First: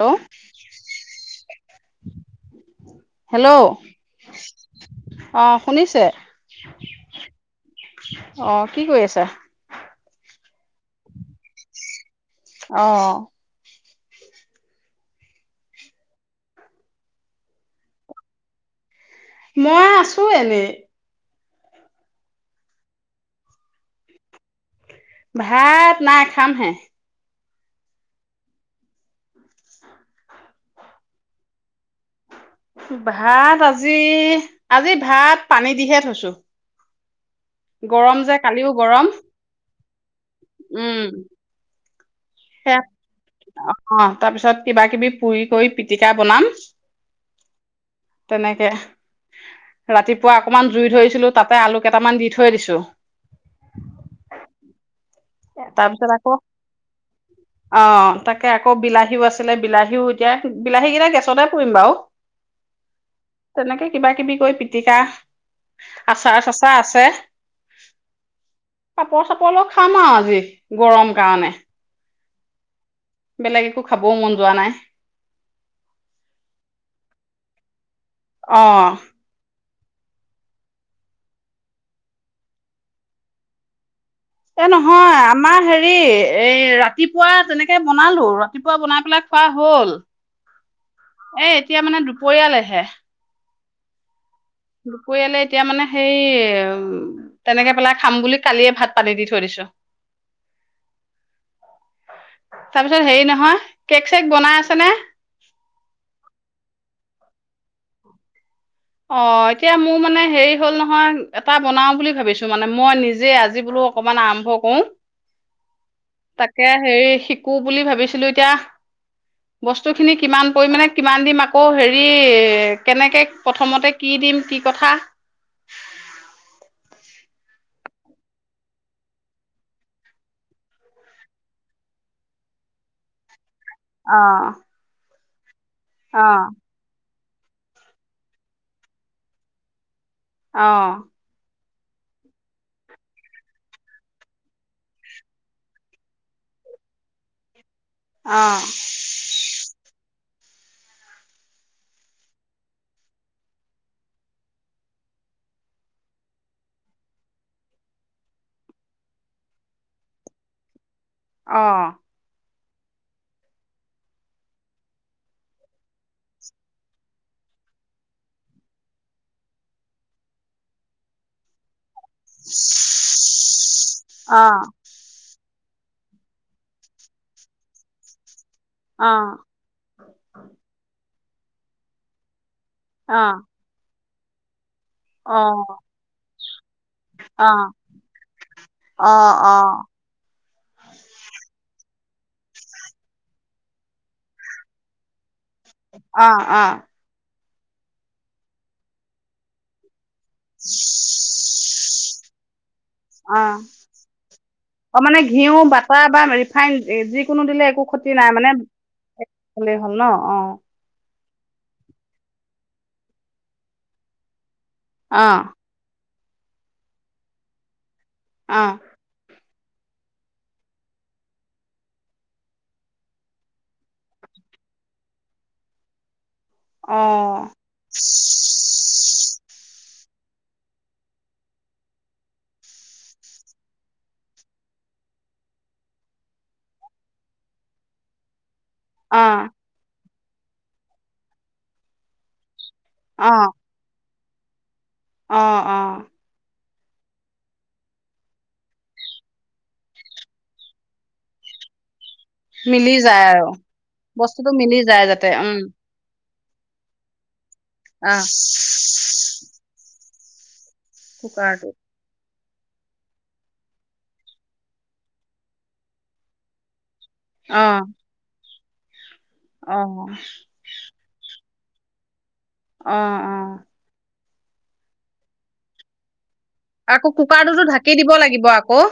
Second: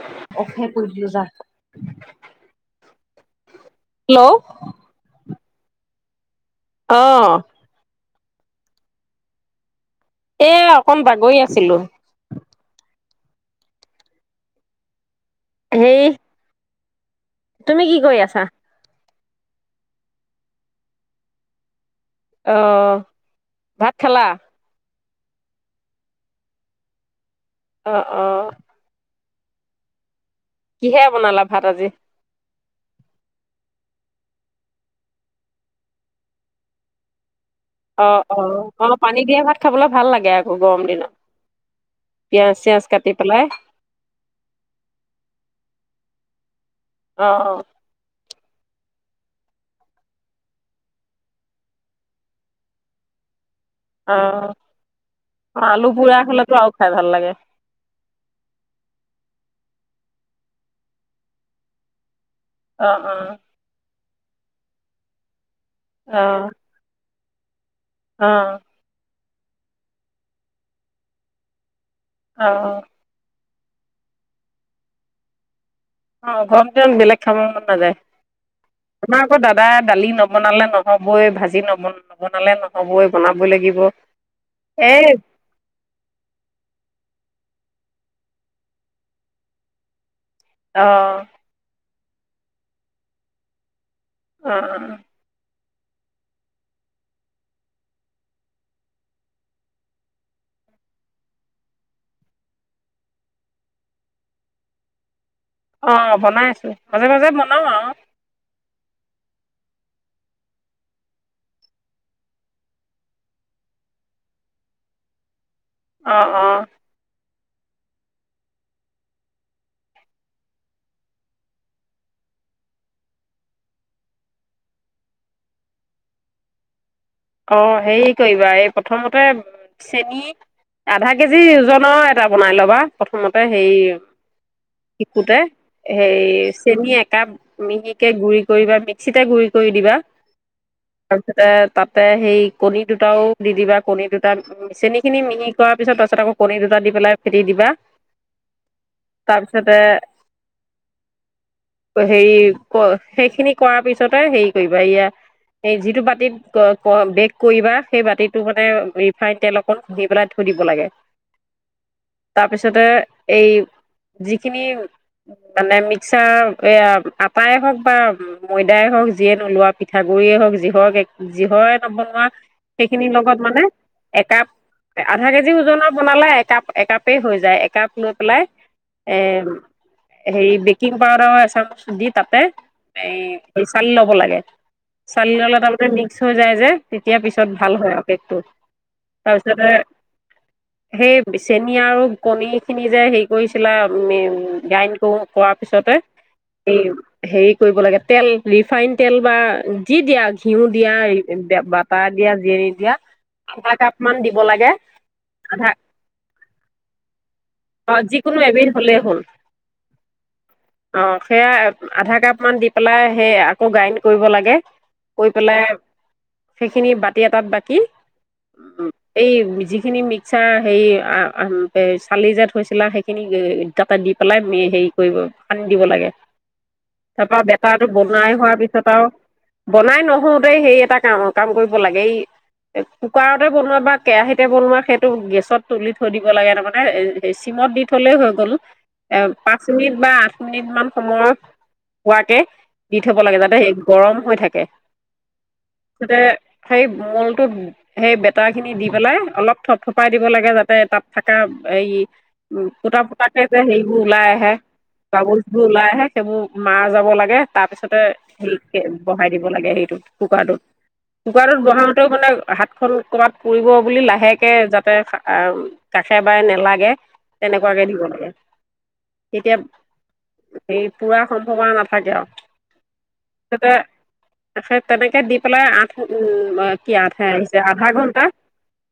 Hello অে পজ hello hello অ শুনিছে আহ অ কি কৰি আছা এ অকন বাগৰি আছিলো অ সেই তুমি কি কৰি আছা মই আছো এনেই আহ ভাত খালা ভাত নাই খামহে অ অ উ কিহে বনালা ভাত আজি ভাত আজি আজি ভাত পানী দিহে থৈছো অ গৰম অ যে কালিও অ গৰম পানী দিয়া ভাত খাবলৈ ভাল লাগে আকৌ গৰম দিনত উম পিয়াজ সেয়া চিয়াজ কাটি পেলাই আহ তাৰপিছত কিবা কিবি পুৰি কৰি পিটিকা বনাম অ অ তেনেকে ৰাতিপুৱা অকমান জুই ধৰিছিলো তাতে আলু কেইটামান দি থৈ দিছো অ অ আলু তাৰপিছত পুৰা আকৌ হলেতো আৰু খাই ভাল লাগে অ তাকে আকৌ বিলাহীও আছে আছিলে বিলাহীও এতিয়া বিলাহী কেইটা গেছতে পৰিুৰিম বাৰু আহ অ তেনেকে কিবা কিবি কৈ পিটিকা আচাৰ চচা আছে আহ চৰ চাপৰলৰ খামাজ আজি গৰম কাৰণে অ বেলেগ একো খাবও মন যোৱা নাই অ গমন বিলে ক্ষমা ন দেে আহ দাদা দালি নবনালে নহবই ভাজি নব নবনালে নহবই বনাবই লাগিব এ নহয় আমাৰ হেৰি এই ৰাতি ৰাতিপুৱা তেনেকে বনালো ৰাতিপুৱা বনাই পেলাই খোৱা হল অ এ এতিয়া মানে দু বয়ালেহে অ অ উপলে [unintelligible] এতিয়া মানে সেই উ তেনেকে পেলাই খাম বুলি কালিয়ে ভাত পাতি দি থৈ দিছো, তাৰপিছত হেৰি নহয় কেক চেক বনাই আছেনে? অ বনাই আছো মাজে মাজে বনাও আৰু- অ এতিয়া মোৰ মানে হেৰি হ'ল নহয় এটা বনাও বুলি ভাবিছো মানে মই নিজে আজি বোলো অকমান আৰম্ভ কৰো। অ অ তাকে হেৰি শি - শিকো বুলি ভাবিছিলো এতিয়া বস্তু খিনি কিমান পৰিমানে কিমান দিম আকৌ হেৰি কেনেকে- প্ৰথমতে কি দিম কি কথা। অঁ হেৰি কৰিবা এই প্ৰথমতে চেনি আধা কেজি ওজনৰ এটা বনাই ল'বা প্ৰথমতে- সেই- অ', কেক - অ'। সেই চেনি - কাপ মিহিকে গুৰি কৰিবা মিক্সিতে গুৰি কৰি দিবা- অ', তাৰ পিছত এ- তাতে সেই কণী দুটাও দি দিবা কণী দুটা চেনিখিনি মিহি কৰাৰ পিছত তাৰপিছত আকৌ কণী দুটা দি পেলাই ফেটি দিবা। অ', তাৰপিছতে- হেৰি ক সেইখিনি কৰাৰ পিছতে হেৰি কৰিবা এয়া এই যিটো বাতিত- বেক কৰিবা সেই বাতিটো মানে ৰিফাইন তেল অকণ ঘুহি পেলাই থৈ দিব লাগে। অ। তাৰপিছতে এই যিখিনি মানে মিক্সাৰ এই আটায় হওক বা ময়দাই হওক যিয়ে নোলোৱা পিঠাগুড়িয়েই হওক যি হওক- যিহয় - বনোৱা সেইখিনিৰ লগত মানে একাপ- আধা কেজি ওজনৰ বনালে একাপ একাপেই হৈ যায় একাপ লৈ পেলাই- অ', এ অ', হেৰি বেকিং- পাউদাৰ এচাম দি তাতে অ', এই চালি লব - লাগে। চালি ললে অ', - মিক্স হৈ যায় যে তেতিয়া পিছত ভাল হয় আৰু কেকটো অ', তাৰপিছতে- সেই চেন আৰু কণী খিনি যে হেৰি কৰিছিলা উম গ্ৰাইণ্ড কৰো- কৰাৰ পিছতে এই অ', হেৰি- কৰিব লাগে তেল ৰিফাইন তেল বা যি দিয়া- ঘিউ দিয়া বাটাৰ দিয়া নিদিয়া অ', আধা কাপ মান দিব লাগে মানে ঘিউ আধা বাটাৰ বা ৰিফাইন যিকোনো দিলে একো অ ক্ষতি নাই যিকোনো মানে এবিধ হলেই হ'ল হ'লেই হ'ল ন অ', অ। সেয়া আধা কাপ মান দি পেলাই সেই আকৌ গ্ৰাইণ্ড কৰিব লাগে। গৈ অ', পেলাই- সেইখিনি বাতি এটাত বাকী- অ', এই- যিখিনি মিক্সাৰ হেৰি চালি যোত হৈছিলা সেইখিনি তাতে দি পেলাই হেৰি কৰিব সান্ি দিব লাগে তাৰপা অ'। বেেতটো বনাই হোৱাৰ পিছত আৰু বনাই নহোওতে সেই এটা কাম কাম কৰিব লাগে এই কুকাৰতে বনোৱা বা কেৰাহিতে বনোৱা সেইটো গেছত তুলি থৈ দিব লাগে তাৰমানে চিমত দি থলেই হৈ গ'ল অ', পাঁচ মিনিট বা আঠ পচ মিনিট মান সময় হোৱাকে দি থ'ব লাগে যাতে গৰম হৈৈ থাকে আহ আহ তাতে সেই মূলটো সেই বেেত খিনি দি পেলাই অলপ থপথপাই দিব লাগে যাতে তাত থকা এই উ মিলি ফুটা যায় পুতাকে আৰু যে হেৰিবোৰ ওলাই বস্তুটো আহে মিলি যায় যাতে উম গাগলবোৰ ওলাই আহে সেইবোৰ মাৰ যাব লাগে তাৰ পিছতে আহ হে বহাই এইটোত কুোকটোত কুকাৰত কুকাৰটোত বহামতে মানে হাতখন ক'ৰবাত পুৰিব বুলি লাহেকে যাতে কাষে বাই নেলাগে অ তেনেকুৱাকে দিব লাগে তেতিয়া অ হে পুৰা সম্ভৱনা নাপাকে আৰু আহ আহ তত তেনেকে দি পেলাই আঠ উ আকৌ কুকাৰটোতো ঢাকি দিব লাগিব আকৌ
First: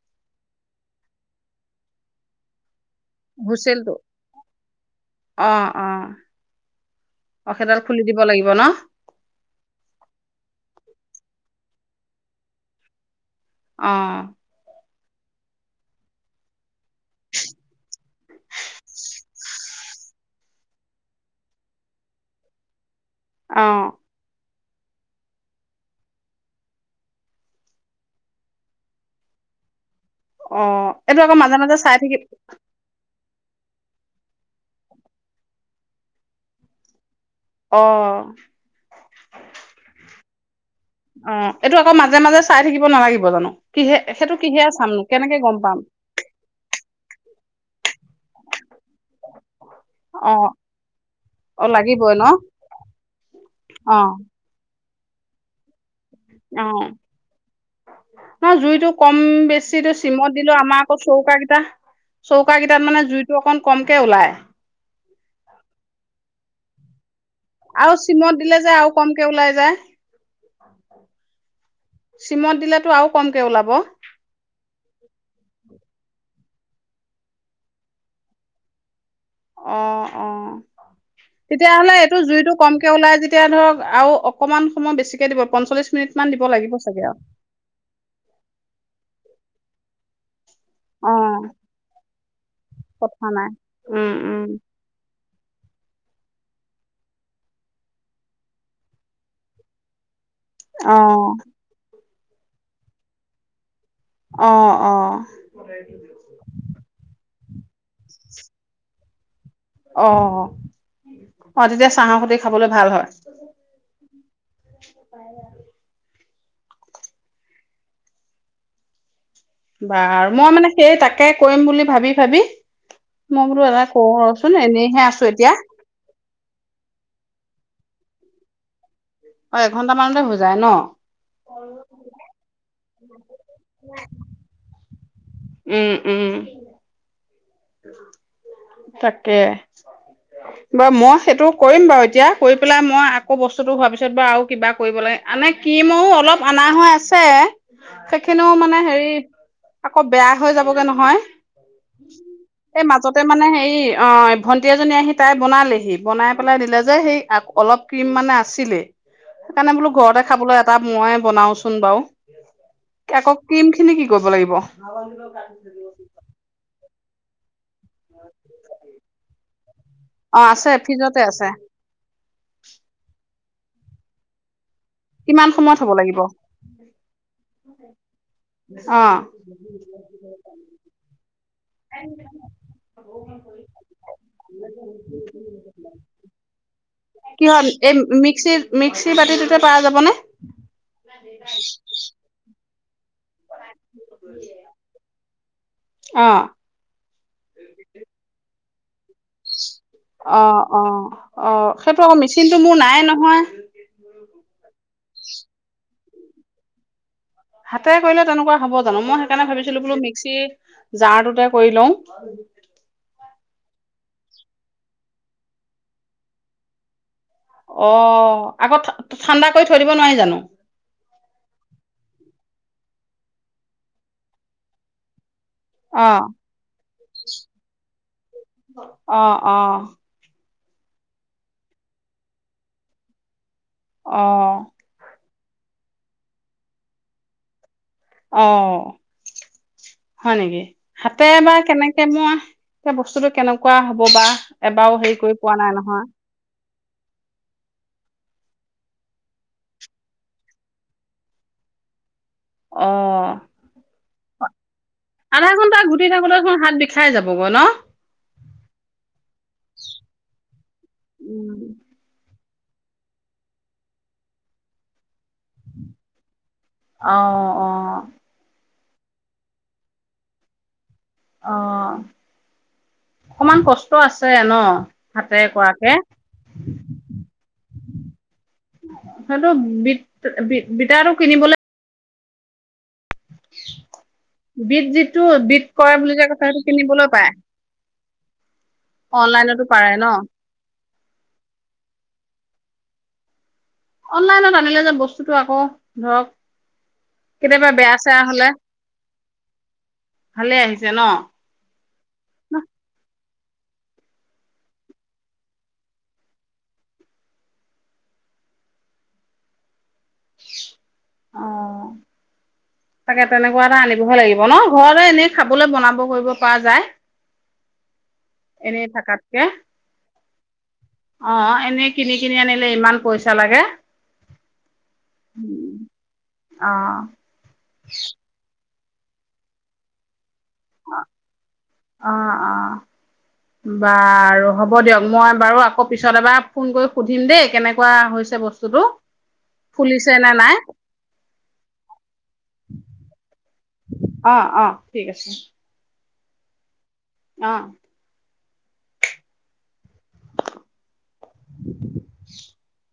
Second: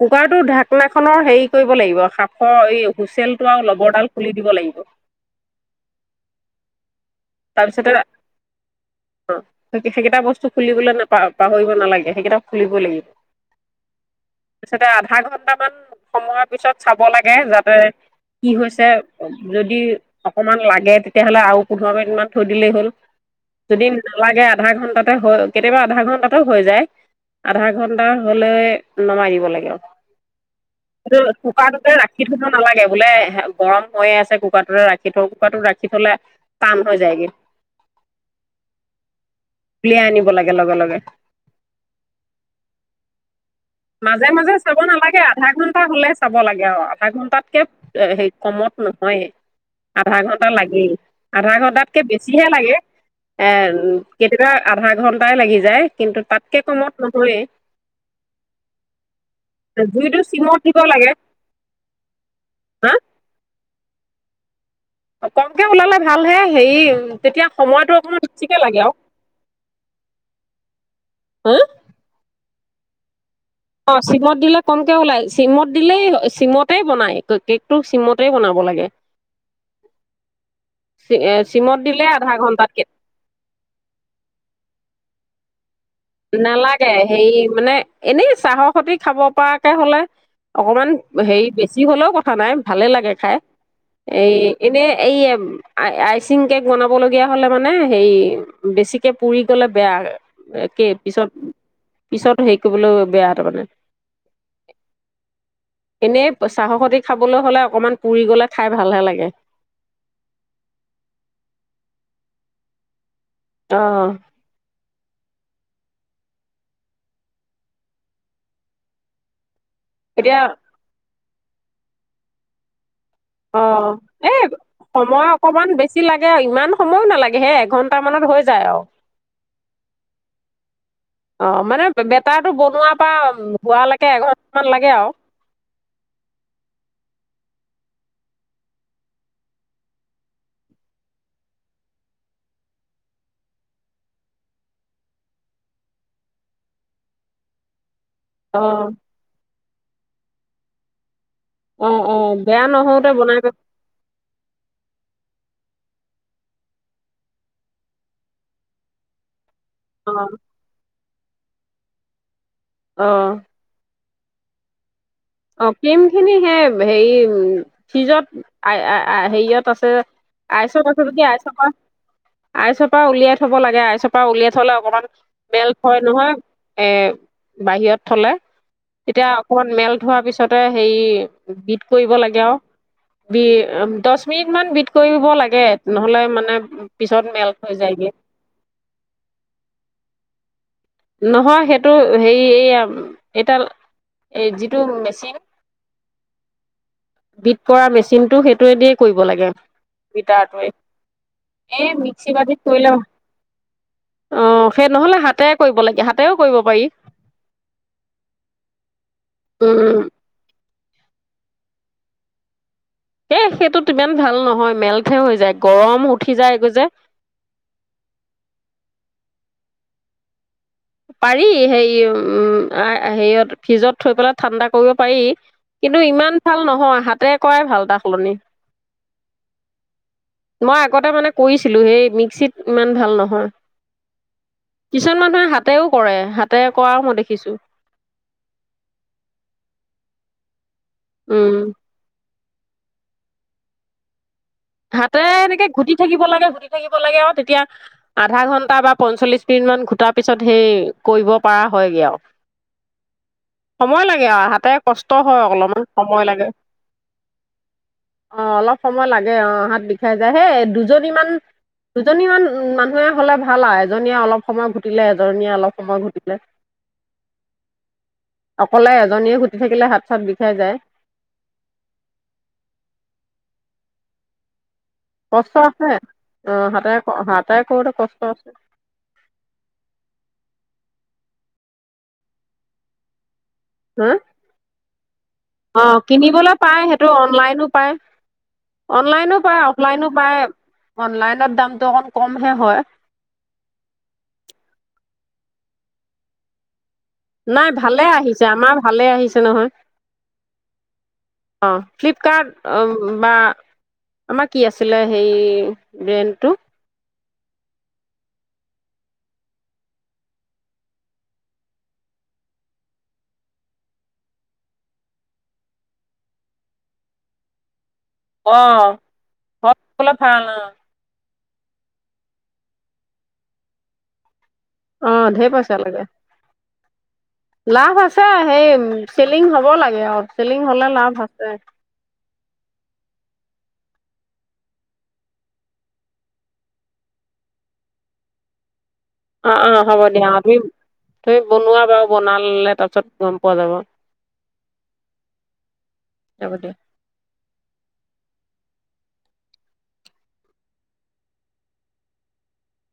কুকাৰতো ঢাকনাাখনৰ হেৰি কৰিব লাগিব শষৰ এই হুইচেলটো আৰু হোচেলটো লবৰডাল খুলি দিব লাগিব অ অ অ সেইডাল তাৰপিছতে খুলি দিব লাগিব ন সেইকেইটা বস্তু খুলিবলৈ নাপ পাহৰিব নালাগে সেইকেইটা খুলিব লাগিব অ তোতে আধা ঘন্টামান সময়ৰ পিছত চাব লাগে যাতে কি হৈছে যদি অকমান লাগে তেতিয়াহলে আৰু পোন্ধৰ মিনিট মান থৈ দিলেই হ'ল অ যদি নালাগে আধা ঘন্টাতে হৈ কেতিয়াবা আধা ঘন্টাতে হৈ যায় আধা ঘন্টা হলে নমাই দিব লাগে অ এইটো আকৌ মাজে মাজে কুকাটোতে চাই থাকিব ৰাখি থব নালাগে বোলে গৰম হৈয়ে আছে কুকাৰটোতে ৰাখি থওঁ কুকাৰটোত ৰাখি থলে টান হৈ যায়গৈ অ উলিয়াই আনিব লাগে লগে লগে অ এইটো আকৌ মাজে মাজে চাই থাকিব নালাগিব জানো কিহে মাজে সেইটো মাজে কিহে চাব চামনো নালাগে কেনেকে আধা গম পাম কে সে কমত নহয় আধা অ ঘন্টা লাগেই আধা অ ঘন্টাতকে লাগিবই ন বেছিহে লাগে এ উ অ কেইতিকা আধা ঘণ্টাই লাগি যায় কিন্তু তাতকে অ কমত নহয়েই ন জুইতটো কম বেছি জুইটো চিমত দিলো দিব আমাৰ আকৌ লাগে চৌকাগেইটা চৌক কেইটাত মানে জুইতটো অকন কমকে ওলাই অ কমকে ওলালে ভালহে সেই আৰু চিমত দিলে যে আৰু কমকে ওলাই যায় হা চিমত দিলাতো আৰু কম অ চিমত দিলে কমকে ওলাই চিমত দিলেই চিমতে বনাই কেকটো চিমতেই বনাব লাগে অ অ এ চিমত তেতিয়াাহলে দিলে এইটো আধা জুইতটো ঘন্টাতকে কমকে ওলাই যেতিয়া ধৰক আৰু অকমান সময় বেছিক কে দ পঞ্চলিছ নালাগে হে মানে এনেই চাহৰ সতি খাব পৰাকে হলে অকমান অ হেৰি বেছি হলেও কথা খ নাই ভালে লাগে কথা খাই নাই উম এই উম এনেই এই আ আইচিং কেক বনাব লগগীয়া হলে মানে হে বেছিকে পুৰি গলে বেয়া এ কে অ পছত পিছত হেৰি কৰিবলৈ বেয়া তাৰ মানে আহ আহ কবলৈ হলে অকণমান পুৰি গলে খাই ভালহে লাগে অ অ তেতিয়া চাহৰ সৈতে খাবলৈ ভাল হয় অহ পাই লাগে বাৰু এতিয়া মই মানে সেই তাক ট্ৰায় কৰিম বুলি ভাবি ভাবি মই অ বোলো এটা কৰো এ ৰচোন এনেইহে আছো সময় এতিয়া অকমান বেছি লাগে ইমান সময়ো নালাগে হে এঘন্টা টা মানত হৈ যায় আৰু অ এঘন্টা মানতে হৈ যায় ন। অ মানে বেটাৰটো বনোৱা পাম হোৱালৈকে এঘন্টা মান লাগে [unintelligible] উম, উম। তাকে। বাৰু মই সেইটো কৰিম বাৰু এতিয়া কৰি পেলাই মই আকৌ বস্তুটো ভাবিছো বাৰু আৰু কিবা কৰিব লাগে এনে ক্ৰীমৰো অলপ অনা হৈ আছে। সেইখিনিও অ মানে হেৰি আকৌ বেয়া হৈ যাবগে নহয়। অ, অ, বেয়া এ নহওঁতে মাজতে বনাই মানে পেল হেৰি অ, ভন্টি এজনী আহি তাই বনালেহি, বনাই পেলাই দিলে যে সেই আক অলপ ক্ৰীম মানে আছিলে। সেইকাৰণে বোলো অ ঘৰতে খাবলৈ এটা মই বনাওচোন বাৰু। অ আকৌ ক্ৰীম খিনি কি ল'ব লাগিব। অ, ক্ৰীম খিনি সেই হেৰি উম। ফ্ৰিজত, আই আ আই হেৰিয়ত আছে, আইচত আছে যদি আইচৰ ল আইচৰ পৰা উলিয়াই থ'ব লাগে আইচৰ পৰা উলিয়াই থ'লে অকমান কিমান সময়ত হ'ব [unintelligible] লাগিব? নহয় এ বাহিৰত থ'লে, অঁ তেতিয়া অকমান মেল থোৱাৰ পিছতে হেৰি, বিট কৰিব লাগে আৰু, বি দচ মিনিট মান বিট কৰিব লাগে নহলে মানে পিছত কিহত মেল্ট হৈ এই যায়গে। মিক্সিত মিক্সি বাতিটোতে পাৰা যাবনে? নহয় সেইটো হেই [unintelligible] এডাল এ যিটো মেচিন অঁ বিট কৰা মেচিনটো সেই [unintelligible] অ, অ, অ, এই সেইটো আকৌ মিক্সি মেচিনতটো মোৰ নাইয়ে নহয়। অ, সেই ন'হলে হাতে কৰিব লাগে, হাতেৰেও কৰিব পাৰি। হাতেৰে কৰিলে তেনেকুৱা হ'ব জানো মই সেইকাৰণে ভাবিছিলো বোলে উম, মিক্সি জাৰ ততো কৰি লওঁ। এ সেইটো ইমান ভাল নহয় মেল্টহে হৈ যায়, গৰম উঠি যায়গৈ যে। অ', আকৌ ঠাণ্ডা কৰি থৈ দিব নোৱাৰি জানো। পাৰি হেৰি, উম, অ, হেৰিয়ত ফ্ৰিজত থৈ পেলাই ঠাণ্ডা কৰিব পাৰি। কিন্তু অঁ ইমান ভাল নহয় হাতেৰে কৰায়েই ভাল তাৰ সলনি। অঁ অঁ মই আগতে মানে কৰিছিলো সেই মিক্সিত ইমান ভাল নহয় অ কিছুমান মানুহে হাতেও কৰে হাতে কৰাও মই দেখিছো অ হয় নেকি হাতে উম বাাৰ কেনেকে মোৱা এতিয়া বস্তুটো কেনেকুৱা হব বা এবাৰো হেৰি হাতে কৰি পোৱা এনেকে নাই ঘুটি নহয়। থাকিব লাগে থাকিব লাগে আৰু তেতিয়া আধা ঘন্টা বা পঞ্চল্লিশ মিনিট মান ঘোটাৰ পিছত সেই কৰিব পৰা হয়গে আৰু অ সময় লাগে আৰু হাতে কষ্ট হয় আধা ঘন্টা অলপমান ঘুটি সময় লাগে। থাকোলৈোন হাত বিষাই যাবগৈ ন অ অলপ সময় লাগে অ হাত বিষাই যায় হেই দুজনীমানান উম, দুজনীমান উম মানুহে হলে ভাল আৰু এজনীয়ে অলপ সময় ঘুটিলে এ ীয়ে অলপ সময় ঘটিলে অ', অ', সলে এজনীয়ে গুটি থাকিলে হাত চাত বিষাই যায় অ অকমান কষ্ট আছে ন হাতে কষ্ট আছে কৰাকে আহ হাতাই হতোই কৰোতে কষ্ট আছে এতি আৰু কিনিবলৈ হা বিদ্যুৎ অ কিনিবলৈ পায় সেইটো অনলাইনো পায় অনলাইনো পায় অনলাইনতো পাৰে ন? অফলাইনো পায় অনলাইনত দামটো অকণ কমহে হয় অনলাইনত আনিলে যে বস্তুটো আকৌ ধৰক কেতিয়াবা নাই বেয়া ভালে চেয়া আহিছে হলে আমাৰ ভালে আহিছে নহয় ভালে আহিছে ন? অ ফ্লিপকাৰ্ট বা আমাৰ কি আছিলে সেই ব্ৰেণ্টো অ তাকে তেনেকুৱা এটা আনিবহে লাগিব ন ঘৰতে এনে খাবলৈ বনাব কৰিব পৰা যায় অ এনেই থাকাতকে বল হা অ এনেই কিনি কিনি আনিলে ইমান পইচা লাগে অ ঢেৰ উম, পইচা লাগে অ', লাভ আছে সেই চেলিং হব লাগে আৰু চেলিং হ'লে লাভ আছে অ', অ'। বাৰু হ'ব দিয়ক মই বাৰু আকৌ পিছত এবাৰ ফোন কৰি সুধিম দেই কেনেকুৱা হৈছে বস্তুটো অ অ হ'ব ফুলিছে দিয়া নে আমি নাই তু বনোৱা বাৰু বনালে তাৰপিছত গম পোৱা যাব অ অ ঠিক আছে এব দিয় অ [unintelligible]